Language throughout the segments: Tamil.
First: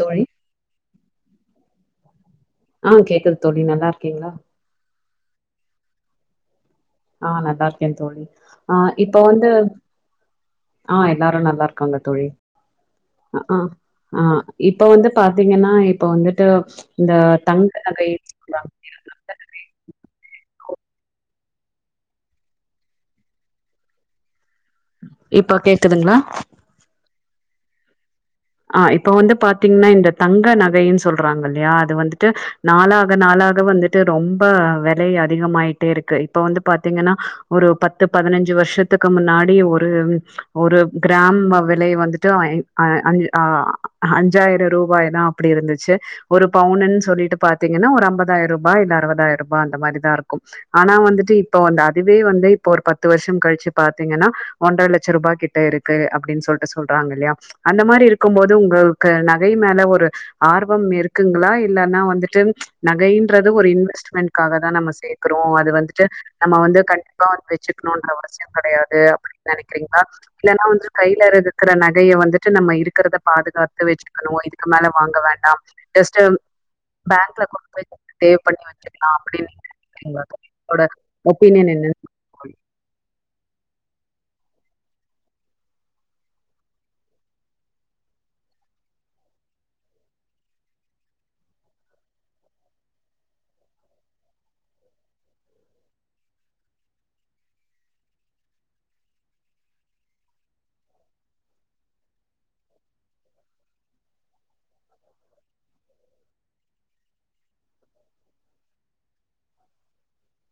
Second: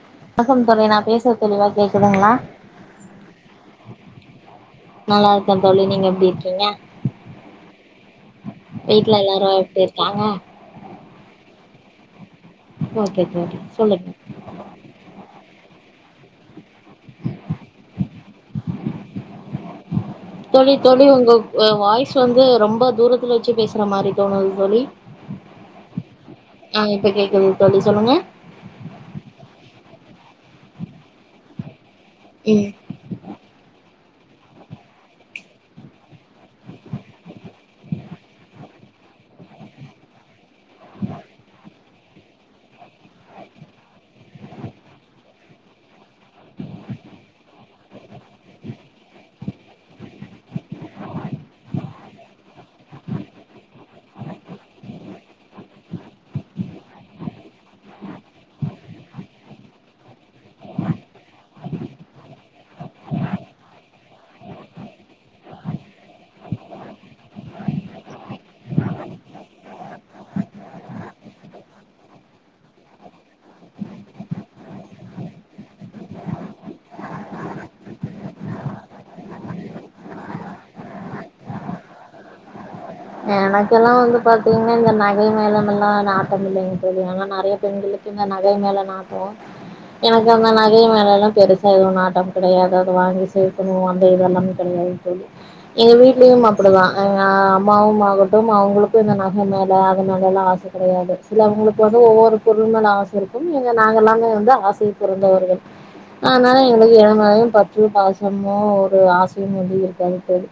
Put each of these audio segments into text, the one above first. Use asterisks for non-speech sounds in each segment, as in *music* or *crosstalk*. தோழி வணக்கம் *unintelligible* நா பேசறது தெளிவா கேக்குதுங்களா ஆ கேக்குது தோழி நல்லாருக்கீங்களா நல்லா இருக்கேன் தோழி நீங்க எப்டி இருக்கீங்க ஆ நல்லாருக்கன் தோழி ஆ வீட்ல இப்போ எல்லாரு வந்து எப்டி இருக்காங்க ஆ எல்லாரும் நல்லாருக்காங்க தோழி ஓகே தோழி ஆ சொல்லுங்க ஆ இப்ப வந்து பாத்தீங்கன்னா இப்ப வந்துட்டு இந்த தங்க *unintelligible* தோழி தோழி உங்க வாய்ஸ் வந்து ரொம்ப தூரத்துல் வச்சு பேசுற மாதிரி தோணுது தோழி இப்ப கேக்குதுங்ளா ஆ இப்ப கேக்குது தோழி சொல்லுங்க ஆ இப்ப வந்து பாத்தீங்ன்னா இந்த தங்க நகைன்னு சொல்றாங்க இல்லயா அது வந்து ட்டு ம் நாளாக நாளாக வந்து ட்டு ரொம்ப வெலை அதிகமாயிட்டே இருக்கு இப்ப வந்து பாத்தீங்கன்னா ஒரு பத்து பத்து பதினஞ்சு வருஷத்துக்கு முன்னாடி ஒரு ஒரு கிராம் வெலை வந்துட்டு *inaudible* அஞ்சாயிரம் ரூபாய் தான் அப்டி இருந்துச்சு ஒரு பவுன் ன்னு சொல்லிட்டு பாத்தீங்கன்னா ஒரு அம்பதாயிர ரூபா இல்ல அறுதாயிர ரூபா அந்த மாதிரிதான் இருக்கும் ஆனா வந்துட்டு இப்ப வந்து அதுவே வந்து இப்ப ஒரு பத்து வருஷோம் கழிச்சு பாத்தீங்கனா ஒன்றர இலட்ச ரூபாகிட்ட இருக்கு அப்டின்னு சொல்ட்டு சொல்றாங்க இல்லையா அந்த மாரி இருக்கு இருக்கும் போது உங்களுக்கு நகை மேல ஒரு ஆர்வம் இருக்குங்களா இல்லன்னா வந்துட்டு நகைன்றது ஒரு இன்வெஸ்ட்மெண்ட்காக தான் நம்ம சேக்குறோம் அது வந்துட்டு நம்ம வந்து கண்டிப்பா வந்து வச்சுக்கணும்ன்ற அவசியம் கெடயாது அப்படின்னு நனைக்கிறீங்களா இல்ன்னா வந்து கையில இருதுக்கிற நகைய வந்துட்டு நம்ம இருக்கு க்குறத பாதுகாத்து வெச்சுக்கொணும் இதுக்கு மேல வாங்க வேண்டாம் ஜஸ்ட் பேங்க்ல கொண்டு போய் சேவ் பண்ணி வச்சுக்கலாம் அப்டின்னிட்டு இருக்கிங்ளா தோழி உங்களோட ஒப்பீனியன் என்ன எனக்கெல்லாம் வந்து பாத்தீங்ன்னா இந்த நகை மேலமெல்லாம் நாட்டம் இல்லைங்க தோழி ஆனா நறைய பெண்களுக்கு நகை மேல நாட்டோம் எனக்கு அந்த நகை மேலெல்லாம் பெருசா எதுவும் நாட்டம் கெடையாது வாங்கி சேக்கணும் அந்த இதெல்லாம் *unintelligible* எங்க வீட்லயும் அப்டிதான் அ அம் மாவும் மாகட்டும் அவுங்கக்கும் இந்த நகை மேல அது மேல எல்லாம் ஆச கெடயாது சிலவொங்களுக்கு வந்து ஒவ்வொரு பொருள் மேல ஆச ச இருக்கும் நீங்க நாங்க எல்லாம் வந்து ஆச தொறந்தவர்கள் ஆனால எங்களுக்கு இதுமேலயும் பற்று பாசமோ ஒரு ஆசயும் வந்து இருக்காது தோழி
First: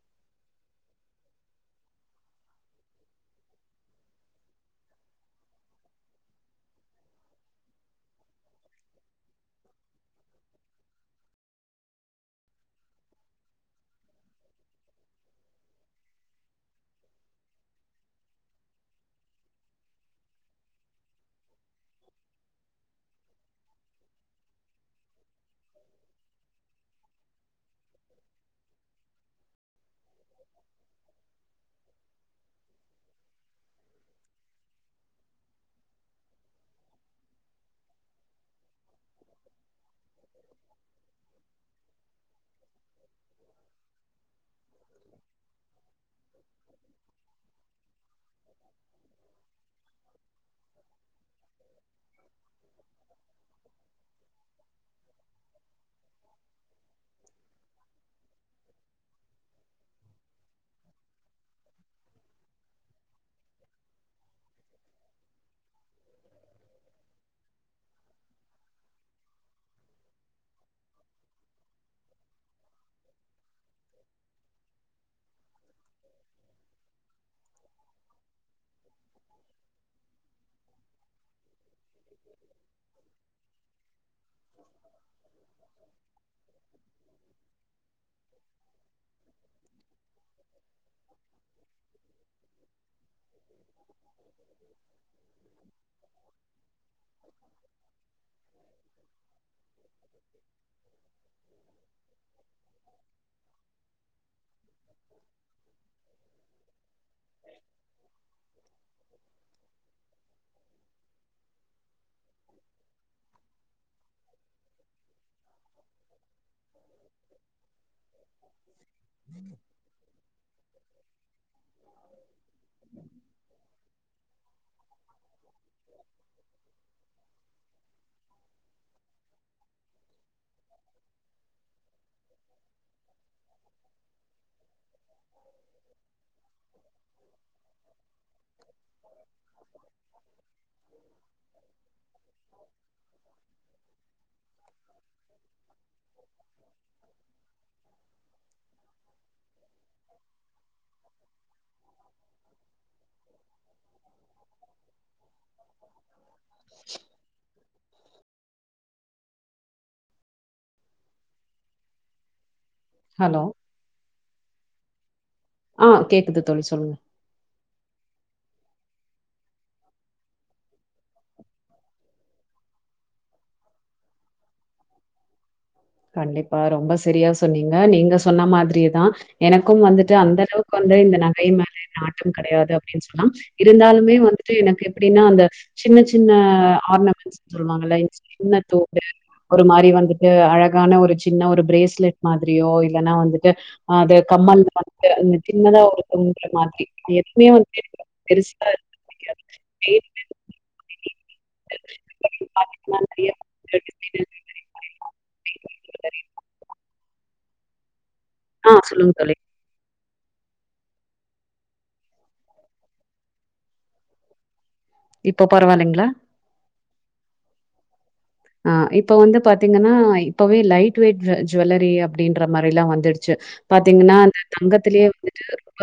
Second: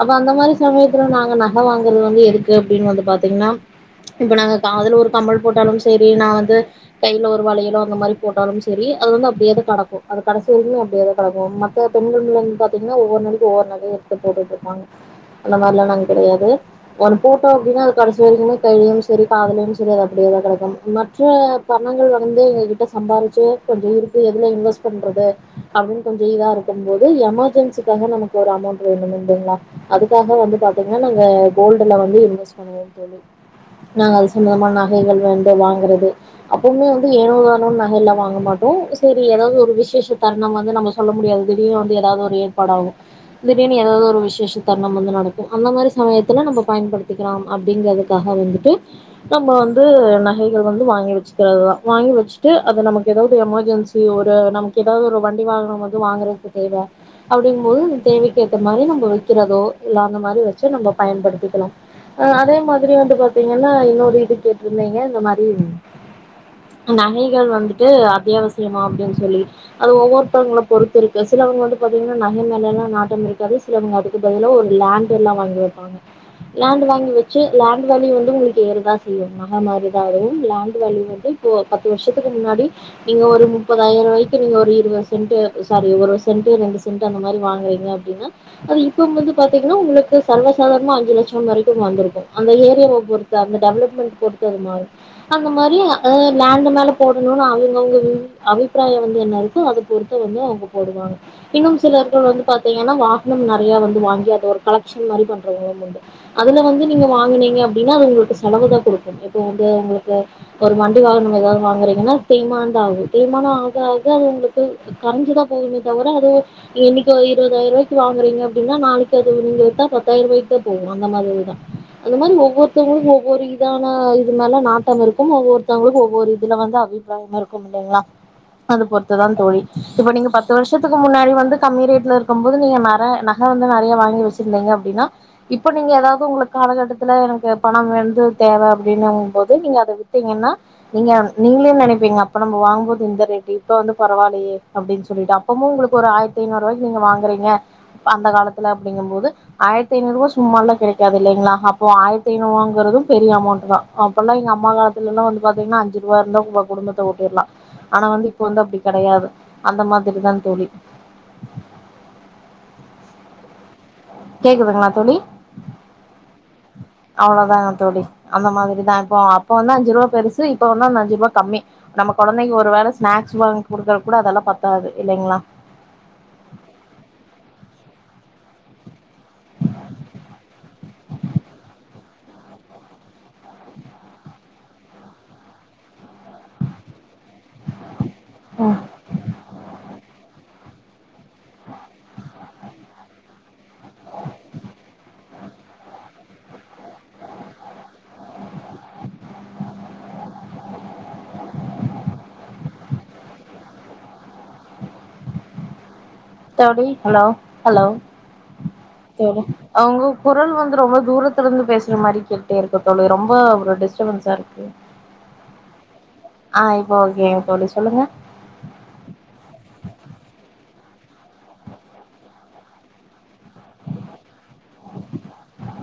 அப்ப அந்த மாரி சமயத்துல நாங்க நக வாங்குறது வந்து எதுக்கு அப்படின்னு வந்து பாத்தீங்ன்னா இப்ப நாங்க காதுல ஒரு கம்மல் போட்டாலும் செரி நா வந்து கையில ஒரு வலையலோ அந்த மாரி போட்டாலும் செரி அது வந்து அப்டியேதான் கெடக்கும் அது கடைசிவரைலயும் அப்டியேதா கடக்கும் சோ பொண்கள் வந்து பாத்தீங்னா ஒவ்வொரு நாளைக்கும் ஒவ்வொரு நகைய எடுத்து போட்டுட்டு இருப்பாங்க அந்த மாரிலா நாங்க கெடயாது ஒன்னு போட்டோம் அப்டின்னா அது கடசி வரைக்குமே கைலயும் செரி காதுலயும் செரி அது அப்டியேதான் கெடக்கும் மற்ற பணங்கள் வந்து எங்க கிட்ட சம்பாரிச்சு கொஞ்சோ இருக்கு எதுல இன்வெஸ்ட் பண்றது அப்டின்னு கொஞ்சோ இதா இருக்கும் போது எமர்ஜென்சிக்காக நமக்கு ஒரு அமௌண்ட் வேணும் இல்லிங்களா அதுக்காக வந்து பாத்தீங்கன்னா நாங்க கோல்டுல வந்து இன்வெஸ்ட் பண்ணுவோம் தோழி நாங்க அது சொந்தமான நகைகள் வந்து வாங்குறது அப்பவுமே வந்து ஏனோ தானோனு நக எல்லா வாங்க மாட்டோம் செரி ஏதாது ஒரு விசேஷம் தருணம் வந்து நம்ப சொல்ல முடியாது திடீர்னு வந்து ஏதாவது ஒரு தட ஆகும் திடீர்ன்னு ஏதாவது ஒரு விசேஷ தருணம் வந்து நடக் கும் அந்த மாரி சமயத்துல நம்ம பயன்படுத்திக்கலாம் அப்டிங்கறதுக்காக வந்துட்டு நம்ம வந்து நகைகள் வந்து வாங்கி வச்சுக்கிறதுதா வாங்கி வச்சுட்டு அது நமக்கு எதாவுது எமர்ஜென்சி ஒரு நமக்கு எதாவுது ஒரு வண்டி வாகனம் வந்து வாங்குறதுக்கு தேவ அப்டிங்கு போது அந்த தேவைக்கு ஏத்த மாரி நம்ம வைக்கிறதோ இல்ல அந்த மாரி வச்சு நம்ம பயன்படுத்திக்குலா ஆ அதே மாரி வந்து பாத்தீங்கன்னா இன்னொரு இது கேட்டிருந்தீங்க இந்த மாரி நகைகள் வந்துட்டு அத்தியாவசியமா அப்டின்னு சொல்லி அது ஒவ்வொருத்தவங்கள பொறுத்து இருக்கு சிலவங்க வந்து பாத்தீங்கனா நக மேல லா நாட்டம் இருக்காது சிலவங்க அதுக்கு பதிலா ஒரு லேண்ட் எல்லா வாங்கி வப்பாங்க லேண்ட் வாங்கி வெச்சு லேண்ட் வேல்யூ வந்து உங்களுக்கு ஏறதா செய்யு நக மாரிதா அது லேண்ட் வேல்யூ வந்து புவோ பத்து வருஷத்துக்கு முன்னாடி நீங்க ஒரு முப்பதாயி ரூவாய்க்குங்க ஒரு இருபது சென்ட்டு சாரி ஒரு சென்ட்டு ரெண்டு சென்ட்டு அந்த மாரி வாங்குறீங்க அப்டின்னா அது இப்பும் இருந்து பாத்தீங்கனா உங்களுக்கு சர்வசாதாரணமா அஞ்சு லட்சோ வரைக்கு வந்திருக்கு அந்த ஏரியாவ பொறுத்து அந்த டெவலப்மெண்ட் பொறுத்து அது மாறு அந்த மாரி அ‌ லேண்டு மேல போடணுனு அவங்கவுங்க வி அவிப்பிராயோ வந்து என்ன இருக்கோ அத பொறுத்து வந்து அவுங்க போடுவாங்க இன்னு சிலர்கள் வந்து பாத்தீங்கன்னா வாகனம் நெறைய வந்து வாங்கி அத ஒரு கலெக்க்ஷன் மாரி பண்றவங்களும் உண்டு அதுல வந்து நீங்க வாங்கினீங்க அப்டின்னா அது உங்களுக்கு செலவு தா குடுக்கு இப்போ வந்து உங்களுக்கு ஒரு வண் டி வாகனம் எதாவுது வாங்குறீங்கனா தேய்மான்த ஆகு தேய்மானோ ஆக ஆக உங்களுக்கு அது கரஞ்சிதா போதுமே தவிர அது ஒரு இன்னக்கி இருபதாயிரோ ரூவாய்க்கு வாங்குறீங்க அப்டின்னா நாளைக்கு அது நீங்க வித்தாக பத்தாயிர ரூவாய்க்கு தா போகு அந்த மாரிதா அந்த மாதிரி ஒவ்வொருத்தவங்களுக்கு ஒவ்வொரு இதான இது மேல நாட்டம் இருக்கும் ஒவ்வொருத்தவங்களுக்கு ஒவ்வொரு இதுல வந்து அவி ப்பிராயோ இருக்கும் இல்லிங்ளா அது பொறுத்துதா தோழி இப்ப நீங்க பத் பத்து வருஷத்துக்கு முன்னாடி வந்து கம்மி ரேட்ல இருக்கு போது நீங்க நெற நகை வந்து நெறைய வாங்கி வச்சுருந்தீங்க அப்டின்னா இப்ப நீங்க எதாவுது உங்களுக்கு காலகட்டத்துல எனக்கு பணோ வெந்து தேவ அப்டின்னு போது நீங்க அத வித்தீங்கன்னா நீங்க நீங்களே நெனைப்பீங்க அப்ப நம்ம வாங்கபோது இந்த ரேட் இப்ப வந்து பரவாயில்லயே அப்டின்னு சொல்லி அம்மோவு உங்களுக்கு ஒரு ஆயிரத்தி ஐநூறுவாய்கு நீங்கள வாங்குறீங்க அந்த காலத்துல அப்டிங்கும்போது ஆயிரத்து ஐநூறுவா சும்மலா கெடைக்காது இல்லிங்ளா அப்போ ஆயிரத்து ஐநூறுவாங்கறது பெரிய அமௌண்ட் தா அப்போல்லா எங்க அம்மா காலத்துலல்லா வந்து பாத்தீங்கனா அஞ்சு ரூபா இருந்த குடும்பத்த ஓட்டிடலா ஆனா வந்து இப்ப வந்து அப்டி கெட கெடையாது அந்த மாதிரி தா தோழி ஹலோ கேக்குதுங்ளா தோழி ஆ கேக்குது தோழி சொல்லுங்க அவ்ளோதாங்க தோழி அந்த மாதிரிதா இப்போ அப்ப வந்து அஞ்சு ரூபா பெருசு இப்ப வந்து அந்த அஞ்சு ரூபா கம்மி நம்ம கொழந்தைங்க்கு ஒரு வேல ஸ்நாக்ஸ் வாங்கி குடுக்குற கூட அதெல்லா பத்தாது இல்லிங்ளா கண்டிப்பா ரொம்ப சரியா சொன்னீங்க நீங்க சொன்ன மாதிரியேதா எனக்கும் வந்துட்டு அந்த அளவுக்கு வந்து இந்த நகை மேல நாட்டம் கெடையாது அப்டின்னு சொல்லா இருந்தாலுமே வந்துட்டு எனக்கு எப்டின்னா அந்த சின்ன சின்ன ஆர்னமெண்ட்ஸ் சொல்லுவாங்கல்ல சின்ன தோடு ஒரு மாரி வந்துட்டு அழகான ஒரு சின் சின்ன ஒரு பிரேஸ்லெட் மாதிரியோ இல்லன்னா வந்துட்டு அது கம்மல்ல வந்துட்டு சின்னதா ஒரு தொங்கல் மாரி ஏற்கனவே ஒரு *unintelligible* பெருசா இருக்கு *unintelligible* *unintelligible* *unintelligible* பார்த்தீங்கன்னா நெறைய தோடி ஹலோ ஹலோ ஆ சொல்லுங்க தோழி. தோடி அ உங்க குரல் வந்து ரொம்ப தூரத்துல இருந்து பேசுற மாரி கேட்டுட்டே இருக்கு தோழி ரொம்ப ஒரு டிஸ்டபன்ஸா இருக்கு *unintelligible* இப்ப பரவால்லைங்களா ஆ இப்போ ஓகேங்க தோழி சொல்லுங்க ஆ இப்ப வந்து பாத்தீங்கன்னா இப்பவே லைட் வெயிட் ஜுவல்லரி அப்டின்ற மாரில்லா வந்துறுச்சு பாத்தீங்கன்னா அந்த தங்கத்துலயே வந்துட்டு ரொம்ப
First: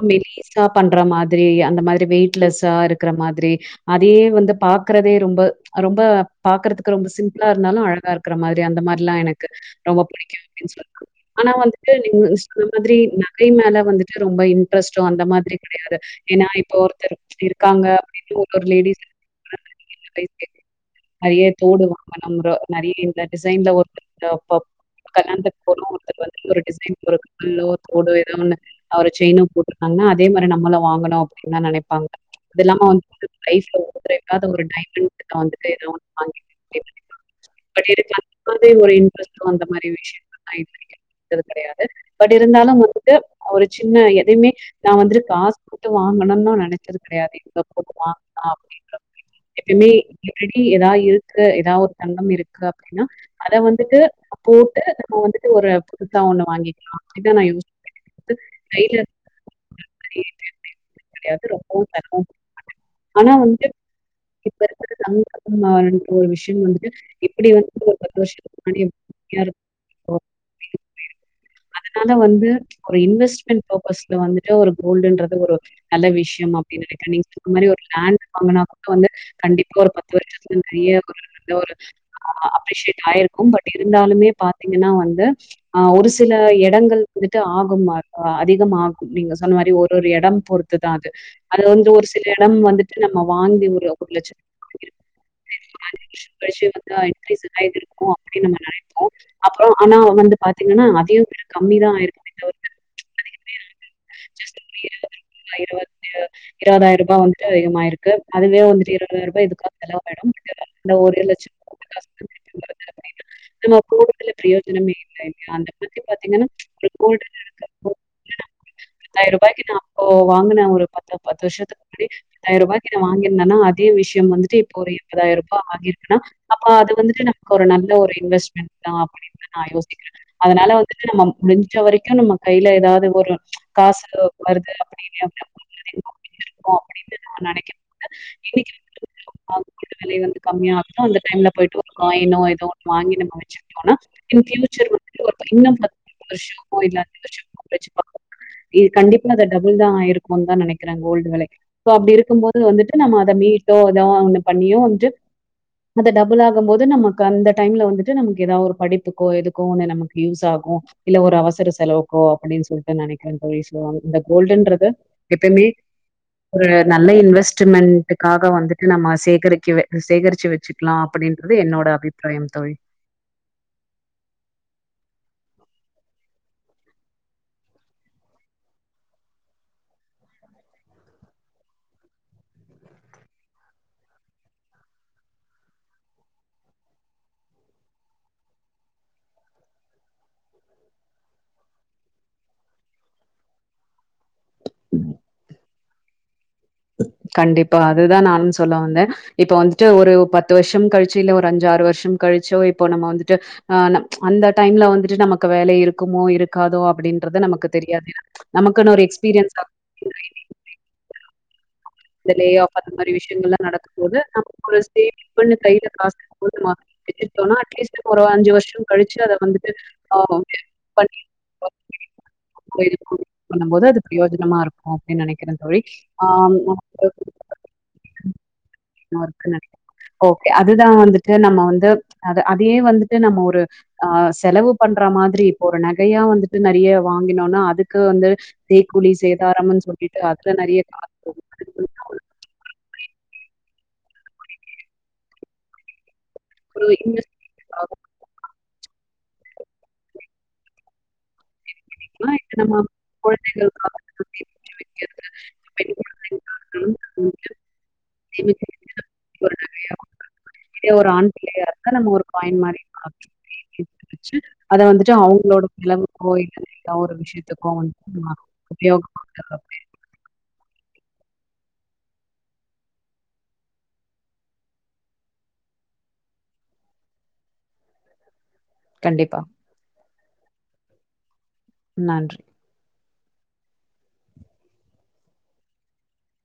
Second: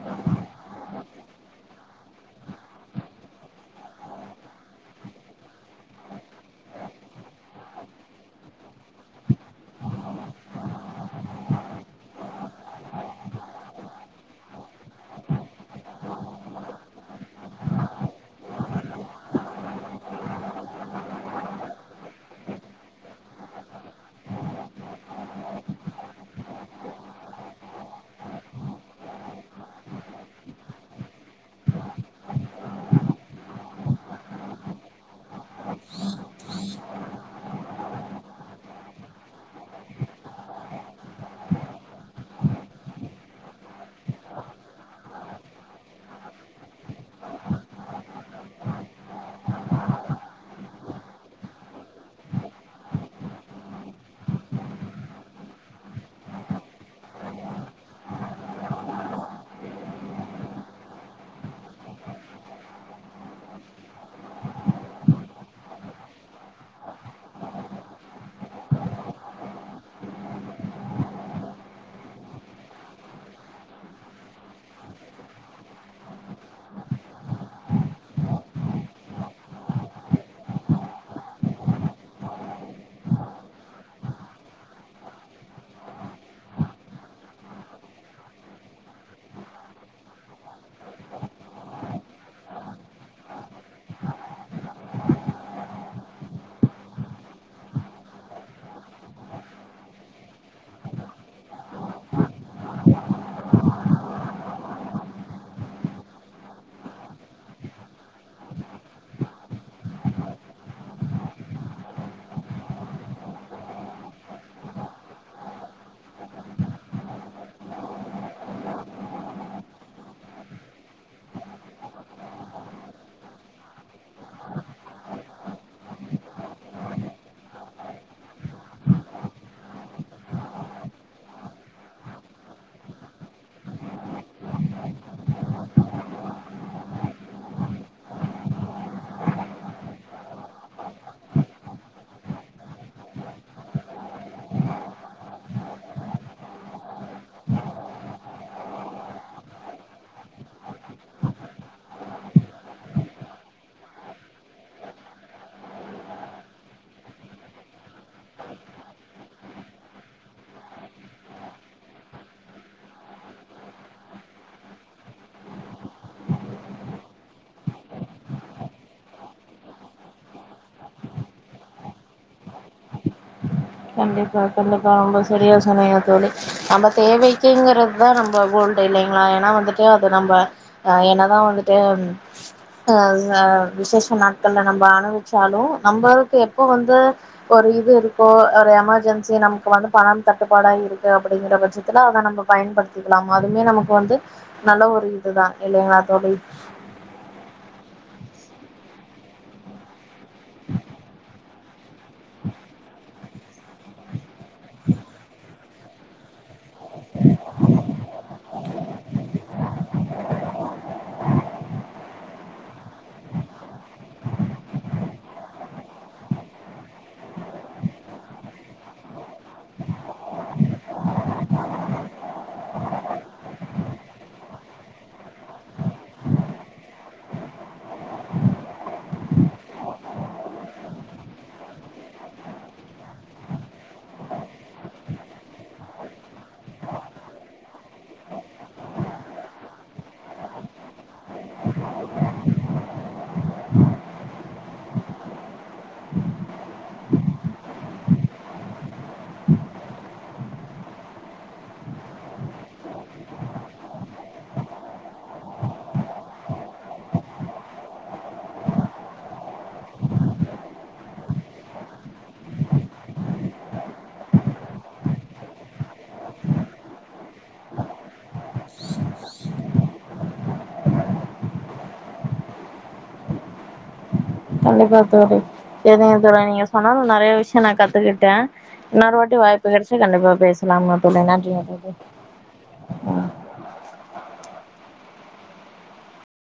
ரொம்ப மெலி ஸ்னா பண்ற மாதிரி அந்த மாதிரி வெயிட் லஸ்ஸா இருக்குற மாதிரி அதே வந்து பாக்கறதே ரொம்ப ரொம்ப பாக்கறதுக் க்கு ரொம்ப சிம்பிளா இருந்தாலு அழகா இருக்கற மாரி அந்த மாரிலா எனக் கு ரொம்ப புடிக்கு அப்டின் சொல்லலா ஆனா வந்துட்டு நீங்க அந்த மாதிரி நகை மேல வந்துட்டு ரொம்ப இன்ட்ரஸ்ட்டோ அந்த மாதிரி கெடையாது ஏனா இப்ப ஒருத்தர் இருக்காங்க அப்டின்னு ஒரு ஒரு லேடிஸ் எனி டைம்ஸ் கேக்கலா அரியர் தோடு வாங்கனும் ஒரு நெறைய யூட்லர் டிசைன்ல ஒரு *unintelligible* கல்யாணத்துக்கு போறோ ஒருத்தர் வந்து ஒரு டிசைன் போறதுக்கோ இல்ல தோடோ எதோ ஒண்ணு அவரு செயினு போட்ருக்காங்கன்னா அதே மாரி நம்மளு வாங்கணு அப்டின் தா நெனைப்பாங்க அது இல்லாம வந்துட்டு லைஃப்ல ஒரு ஏதாவது ஒரு டைமண்ட்டு வந்துட்டு எதோ ஒன்னு இப்ப எனக்கு அந்த மாரி ஒரு இன்ட்ரஸ்ட் வந்த மாரி விஷயங்கல்லா இருந்து கிட்டே இருந்தது கெடையாது பட் இருந்தாலு வந்துட்டு ஒரு சின்ன எதையுமே நா வந்துட்டு காசு போட்டு வாங்கனுனு நெனைச்சது கெடையாது இவ்ளோ போட்டு வாங்லா அப்டின்ற லிட்ரலி எப்பயுமே ஏதா இருக்கு ஏதாவது ஒரு தங்கம் இருக்கு அப்டினா அத வந்துட்டு போட்டு நம்ம வந்துட்டு ஒரு புதுசா ஒண்ணு வாங்கிக்லா அப்டிதா நா யோசிப்பே கைல *inaudible* ரொம்பவு சந்தோஷ பட ஆனா வந்து இப்பே இருக்கற தங்கம் மா ஒரு விஷயம் வந்துட்டு எப்பிடி வந்து ஒரு பத்து வருஷத்துக்கு முன்னாடியும் யாரு ஓ *inaudible* அதுனால வந்து ஒரு இன்வஸ்மண்ட் பர்பஸ்ல வந்துட்டு ஒரு கோல்டுன்றது ஒரு நல்ல விஷயம் அப்டின்னு நெனக்குறே நீங்க சொன்ன மாரி ஒரு லேண்ட்டு வாங்குனா கூட வந்து கண்டிப்பா ஒரு பத்து வருஷத்து நெறைய ஒரு நல்ல ஒரு அ அப்ரிஷியேட் ஆயிருக்கு பட் இருந்தாலுமே பாத்தீங்கன்னா வந்து ஆ ஒரு சில எடங்கள் குறித்து ஆகும் ஆர் அதிகம் ஆகும் நீங்க சொன்ன மாரி ஒரு ஒரு எடம் பொறு த்துதா அது வந்து ஒரு சில எடம் வந்துட்டு நம்ம வாங்கி முறையா ஒரு லட்ச சர்ப்ரைசிவ் வந்தா இன்க்ரீஸ் இதாய்ட்ருக்கு அப்டின் நம்ம நெனைப் நெனைப்போ அப்போ ஆனா வந்து பாத்தீங்கன்னா அதையு விட கம்மிதா ஆயிருக்குமே தவிர்த்து இன்னோ இருவத்தி இருவதாயிர ரூபா வந்துட்டு அதிகமாயிருக்கு அதுவே வந்துட்டு இருவதாயிர ரூபா வந்து எதுக்காவது செலவு வரும் இந்த ஒரு லட்சம் குடுத்த காசுக்கு திருப்பி குடுக் குடுத்தோ அப்டினா நம்ம போட்றதுல பிரயோஜனமே இல்லங்க அத பத்தி பாத்தீங்கன்னா ஒரு கோல்டுன் இருக்கு இப்போ பத்தாயிர் ரூபாய்க்கு நா ஓ வாங்குனே ஒரு பத்து பத்து வருஷத்துக்கு முன்னாடி பத்தாயிர ரூபாய்க்கு நா வாங்கியிருந்தனா அதே விஷயம் வந்துட்டு ஒரு இருவதாயிர ரூபா ஆகியிருக்குன்னா அப்ப அது வந்துட்டு நமக்கு ஒரு நல்ல ஒரு இன்வெஸ்மண்ட் தா அப்டி ன்டு நா யோசிக்கிறே அதுனால வந்துட்டு நம்ம முடுஞ்ச வரைக்கு நம்ம கைல எதாவது ஒரு காசு வருது அப்டினே *unintelligible* அப்டின்னு நா நெனைக்கிறே த்த இன்னைக்கு நெனைக் *unintelligible* விலை வந்து கம்மியாகுதோ அந்த டைம்ல பொயிட்டு ஒரு காயினோ எதோ ஒன்னு வாங்கி நம்ம வச்சு இருக்குறோனா ஆனா இன் பியூச்சர் வந்து ஒரு பை இன்னு பத்து வருஷமோ இல்ல அஞ்சு வருஷோ கழிச்சு பாக் இது கண்டிப்பா அது டபுள் தா ஆயிருக்குன் தா நெனைக்கிறோ கோல்டு வெலை சோ அப்டி இருக்கும்போது வந்துட்டு நம்ம அத மீட்டோ எதோ ஒண்ணு பண்ணியோ வந்துட்டு அத டபுள் ஆகும்போது நமக்கு அந்த டைம்ல வந்துட்டு நமக்கு எதா ஒரு படிப்புக்கோ எதுக்கோ ஒண்ணு நமக்கு யூஸ் ஆகு இல்ல ஒரு அவசர செலவுக்கோ அப்டினு சொல்லிட்டு நெனைக்கிறே தோழி சோ அ இந்த கோல்டுன்றது எப்பமே ஒரு நல்ல இன்வெஸ்ட்மெண்ட்க்காக வந்துட்டு நம்ம சே கரிக்கவே அத சேகரிச்சு வச்சுக்கலா அப்டின்றது என்னோட அவிப்ராயம் தோழி கண்டிப்பா கண்டிப்பா ரொம்ப செரியா சொன்னீங்க தோழி நம்ம தேவைக்குங்கறதுதா நம்ப கோல்டு இல்லைங்ளா ஏன்னா வந்துட்டு அது நம்ப அ என்னதா வந்துட்டு அ து அ விசேஷ நாட்கள்ல நம்ப அனுவிச்சாலு நம்பளுக்கு எப்போ வந்து ஒரு இது இருக்கோ ஒரு எமர்ஜென்சி நமக்கு வந்து பணம் தட்டுப்பாடா இருக்கு அப்டிங்கிற பட்சத்துல அத நம்ம பயன்படுத் க்கலாம் அதுமே நமக்கு வந்து நல்ல ஒரு இதுதா இல்லைங்களா தோழி கண்டிப்பா அதுதா நானும் சொல்ல வந்தே இப்போ வந்துட்டு ஒரு பத்து வருஷம் கழிச்சி இல்ல ஒர் ஒரு அஞ்சு ஆறு வருஷம் கழிச்சோ இப்போ நம்ம வந்துட்டு ஆ நம் அந்த டைம்ல வந்துட்டு நமக்கு வேலை இருக்குமோ இருக் காதோ அப்டின்றது நமக்கு தெரியாது ஏனா நமக்குனு ஒரு எக்ஸ்பீரியன்ஸ்சா இந்த லே ஆஃப் அந்த மாரி விஷயங்கள்லா நடக்கும் போது நமக்கு ஒரு சேமிப்புன்னு கையில காசு இருக்கு போது ஒர் மா எடுத்துகிட்டோனா அட்லீஸ்ட் இப்ப ஒரு அஞ்சு வருஷோ கழிச்சு அத வந்துட்டு ஆ ஓகே பண்ணி ஓகே *unintelligible* பண்ணும் போது அது பிரயோஜனமா இருக்கு அப்டின் நெனைக்கிறே தோழி ஆம் *inaudible* நெனைக்கிறே ஓகே அதுதா வந்துட்டு நம்ம வந்து அத அதயே வந்துட்டு நம்ம ஒரு ஆ செலவு பண்ற மாதிரி இப்போ ஒரு நகையா வந்துட்டு நெறையா வாங்கினோனா அதுக்கு வந்து செய்கூலி சேதாரம்னு சொல்லிட்டு அதுல நெறைய காஸ் போ ஒரு இன்வெஸ் மா இங்க நல்ல கெழந்தைகளுக்காக *unintelligible* குழந்தைகளுக்கா இருந்தாலும் வந்துட்டு சேமிச்சு வைக்கிறது ஒரு நகையா இதே ஒரு ஆண் பிள்ளையா இருந்த நம்ம ஒரு காயின் மாரி *inaudible* வச்சு அத வந்துட்டு அவுங்களோட செலவுக்கோ இல்ல எதோ ஒரு விஷயத்துக்கோ வந்துட் மா கண்டிப்பா தோழி என்னை *unintelligible* நீங்க சொன்ன நெறைய விஷ்யோ நா கத்துக்கிட்டே இன்னோரு கண்டிப்பா. வாட்டி வாய்ப்பு கெடைச்சா கண்டிப்பா பேசலாமா தோழி நன்றி நன்றி நன்றி